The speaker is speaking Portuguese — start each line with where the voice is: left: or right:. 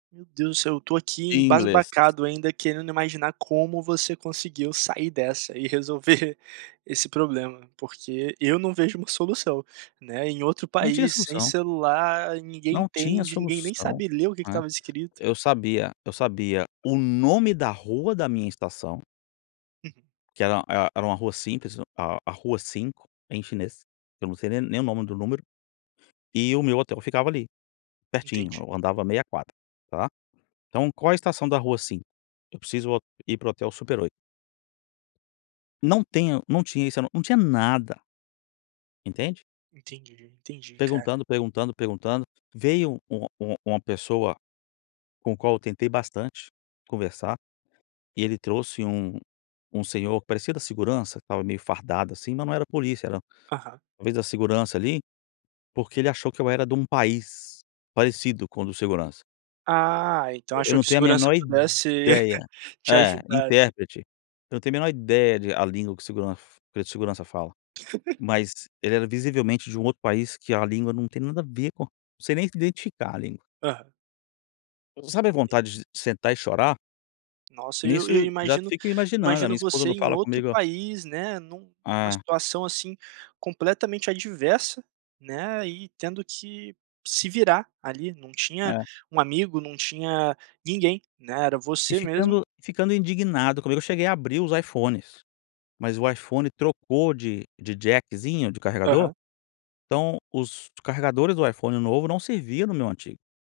right: Meu Deus do céu, eu tô aqui
left: Em inglês.
right: embasbacado ainda querendo imaginar como você conseguiu sair dessa e resolver esse problema, porque eu não vejo uma solução, né, em outro
left: Não tinha
right: país, sem
left: solução.
right: celular, ninguém
left: Não tinha
right: entende, ninguém nem
left: solução,
right: sabe ler o que que
left: né.
right: estava escrito.
left: Eu sabia eu sabia o nome da rua da minha estação que era e era uma rua simples, a a rua 5, em chinês, que eu não sei nem nem o nome do número, e o meu hotel ficava ali, pertinho,
right: Entendi.
left: eu andava meia quadra, tá. Então qual a estação da rua 5? Eu preciso vol ir para o hotel Super 8. Não tenho não tinha isso, não tinha nada. Entende?
right: Entendi, entendi, cara.
left: Perguntando, perguntando, perguntando, veio uma uma uma pessoa, com o qual eu tentei bastante conversar, e ele trouxe um um senhor, parecia da segurança, estava meio fardado, assim, mas não era polícia não.
right: Aham.
left: Talvez da segurança ali, porque ele achou que eu era de um país, parecido com o do segurança.
right: Ah, então
left: Eu
right: achou
left: não
right: que o
left: tenho a
right: segurança
left: menor
right: pudesse
left: ideia.
right: te
left: É,
right: ajudar, né.
left: intérprete. Eu não tenho a menor ideia de a língua que o seguran que o segurança fala, mas ele era visivelmente de um outro país que a língua não tem nada a ver com não sei nem identificar, a língua.
right: Aham.
left: Sabe a vontade de sentar e chorar?
right: Nossa, e eu e eu
left: Nisso, já
right: imagino
left: fico imaginando, a minha
right: imagino
left: esposa
right: você
left: não
right: em
left: fala
right: outro
left: comigo.
right: país, né, num uma
left: Ah.
right: situação assim, completamente adversa, né, e tendo que se virar ali, não tinha
left: É.
right: um amigo, não tinha ninguém, né, era
left: E
right: você mesmo
left: ficando ficando indignado comigo, eu cheguei a abrir os iPhones, mas o iPhone trocou de de jackzinho, de carregador,
right: Aham.
left: então os carregadores do iPhone novo não servia no meu antigo.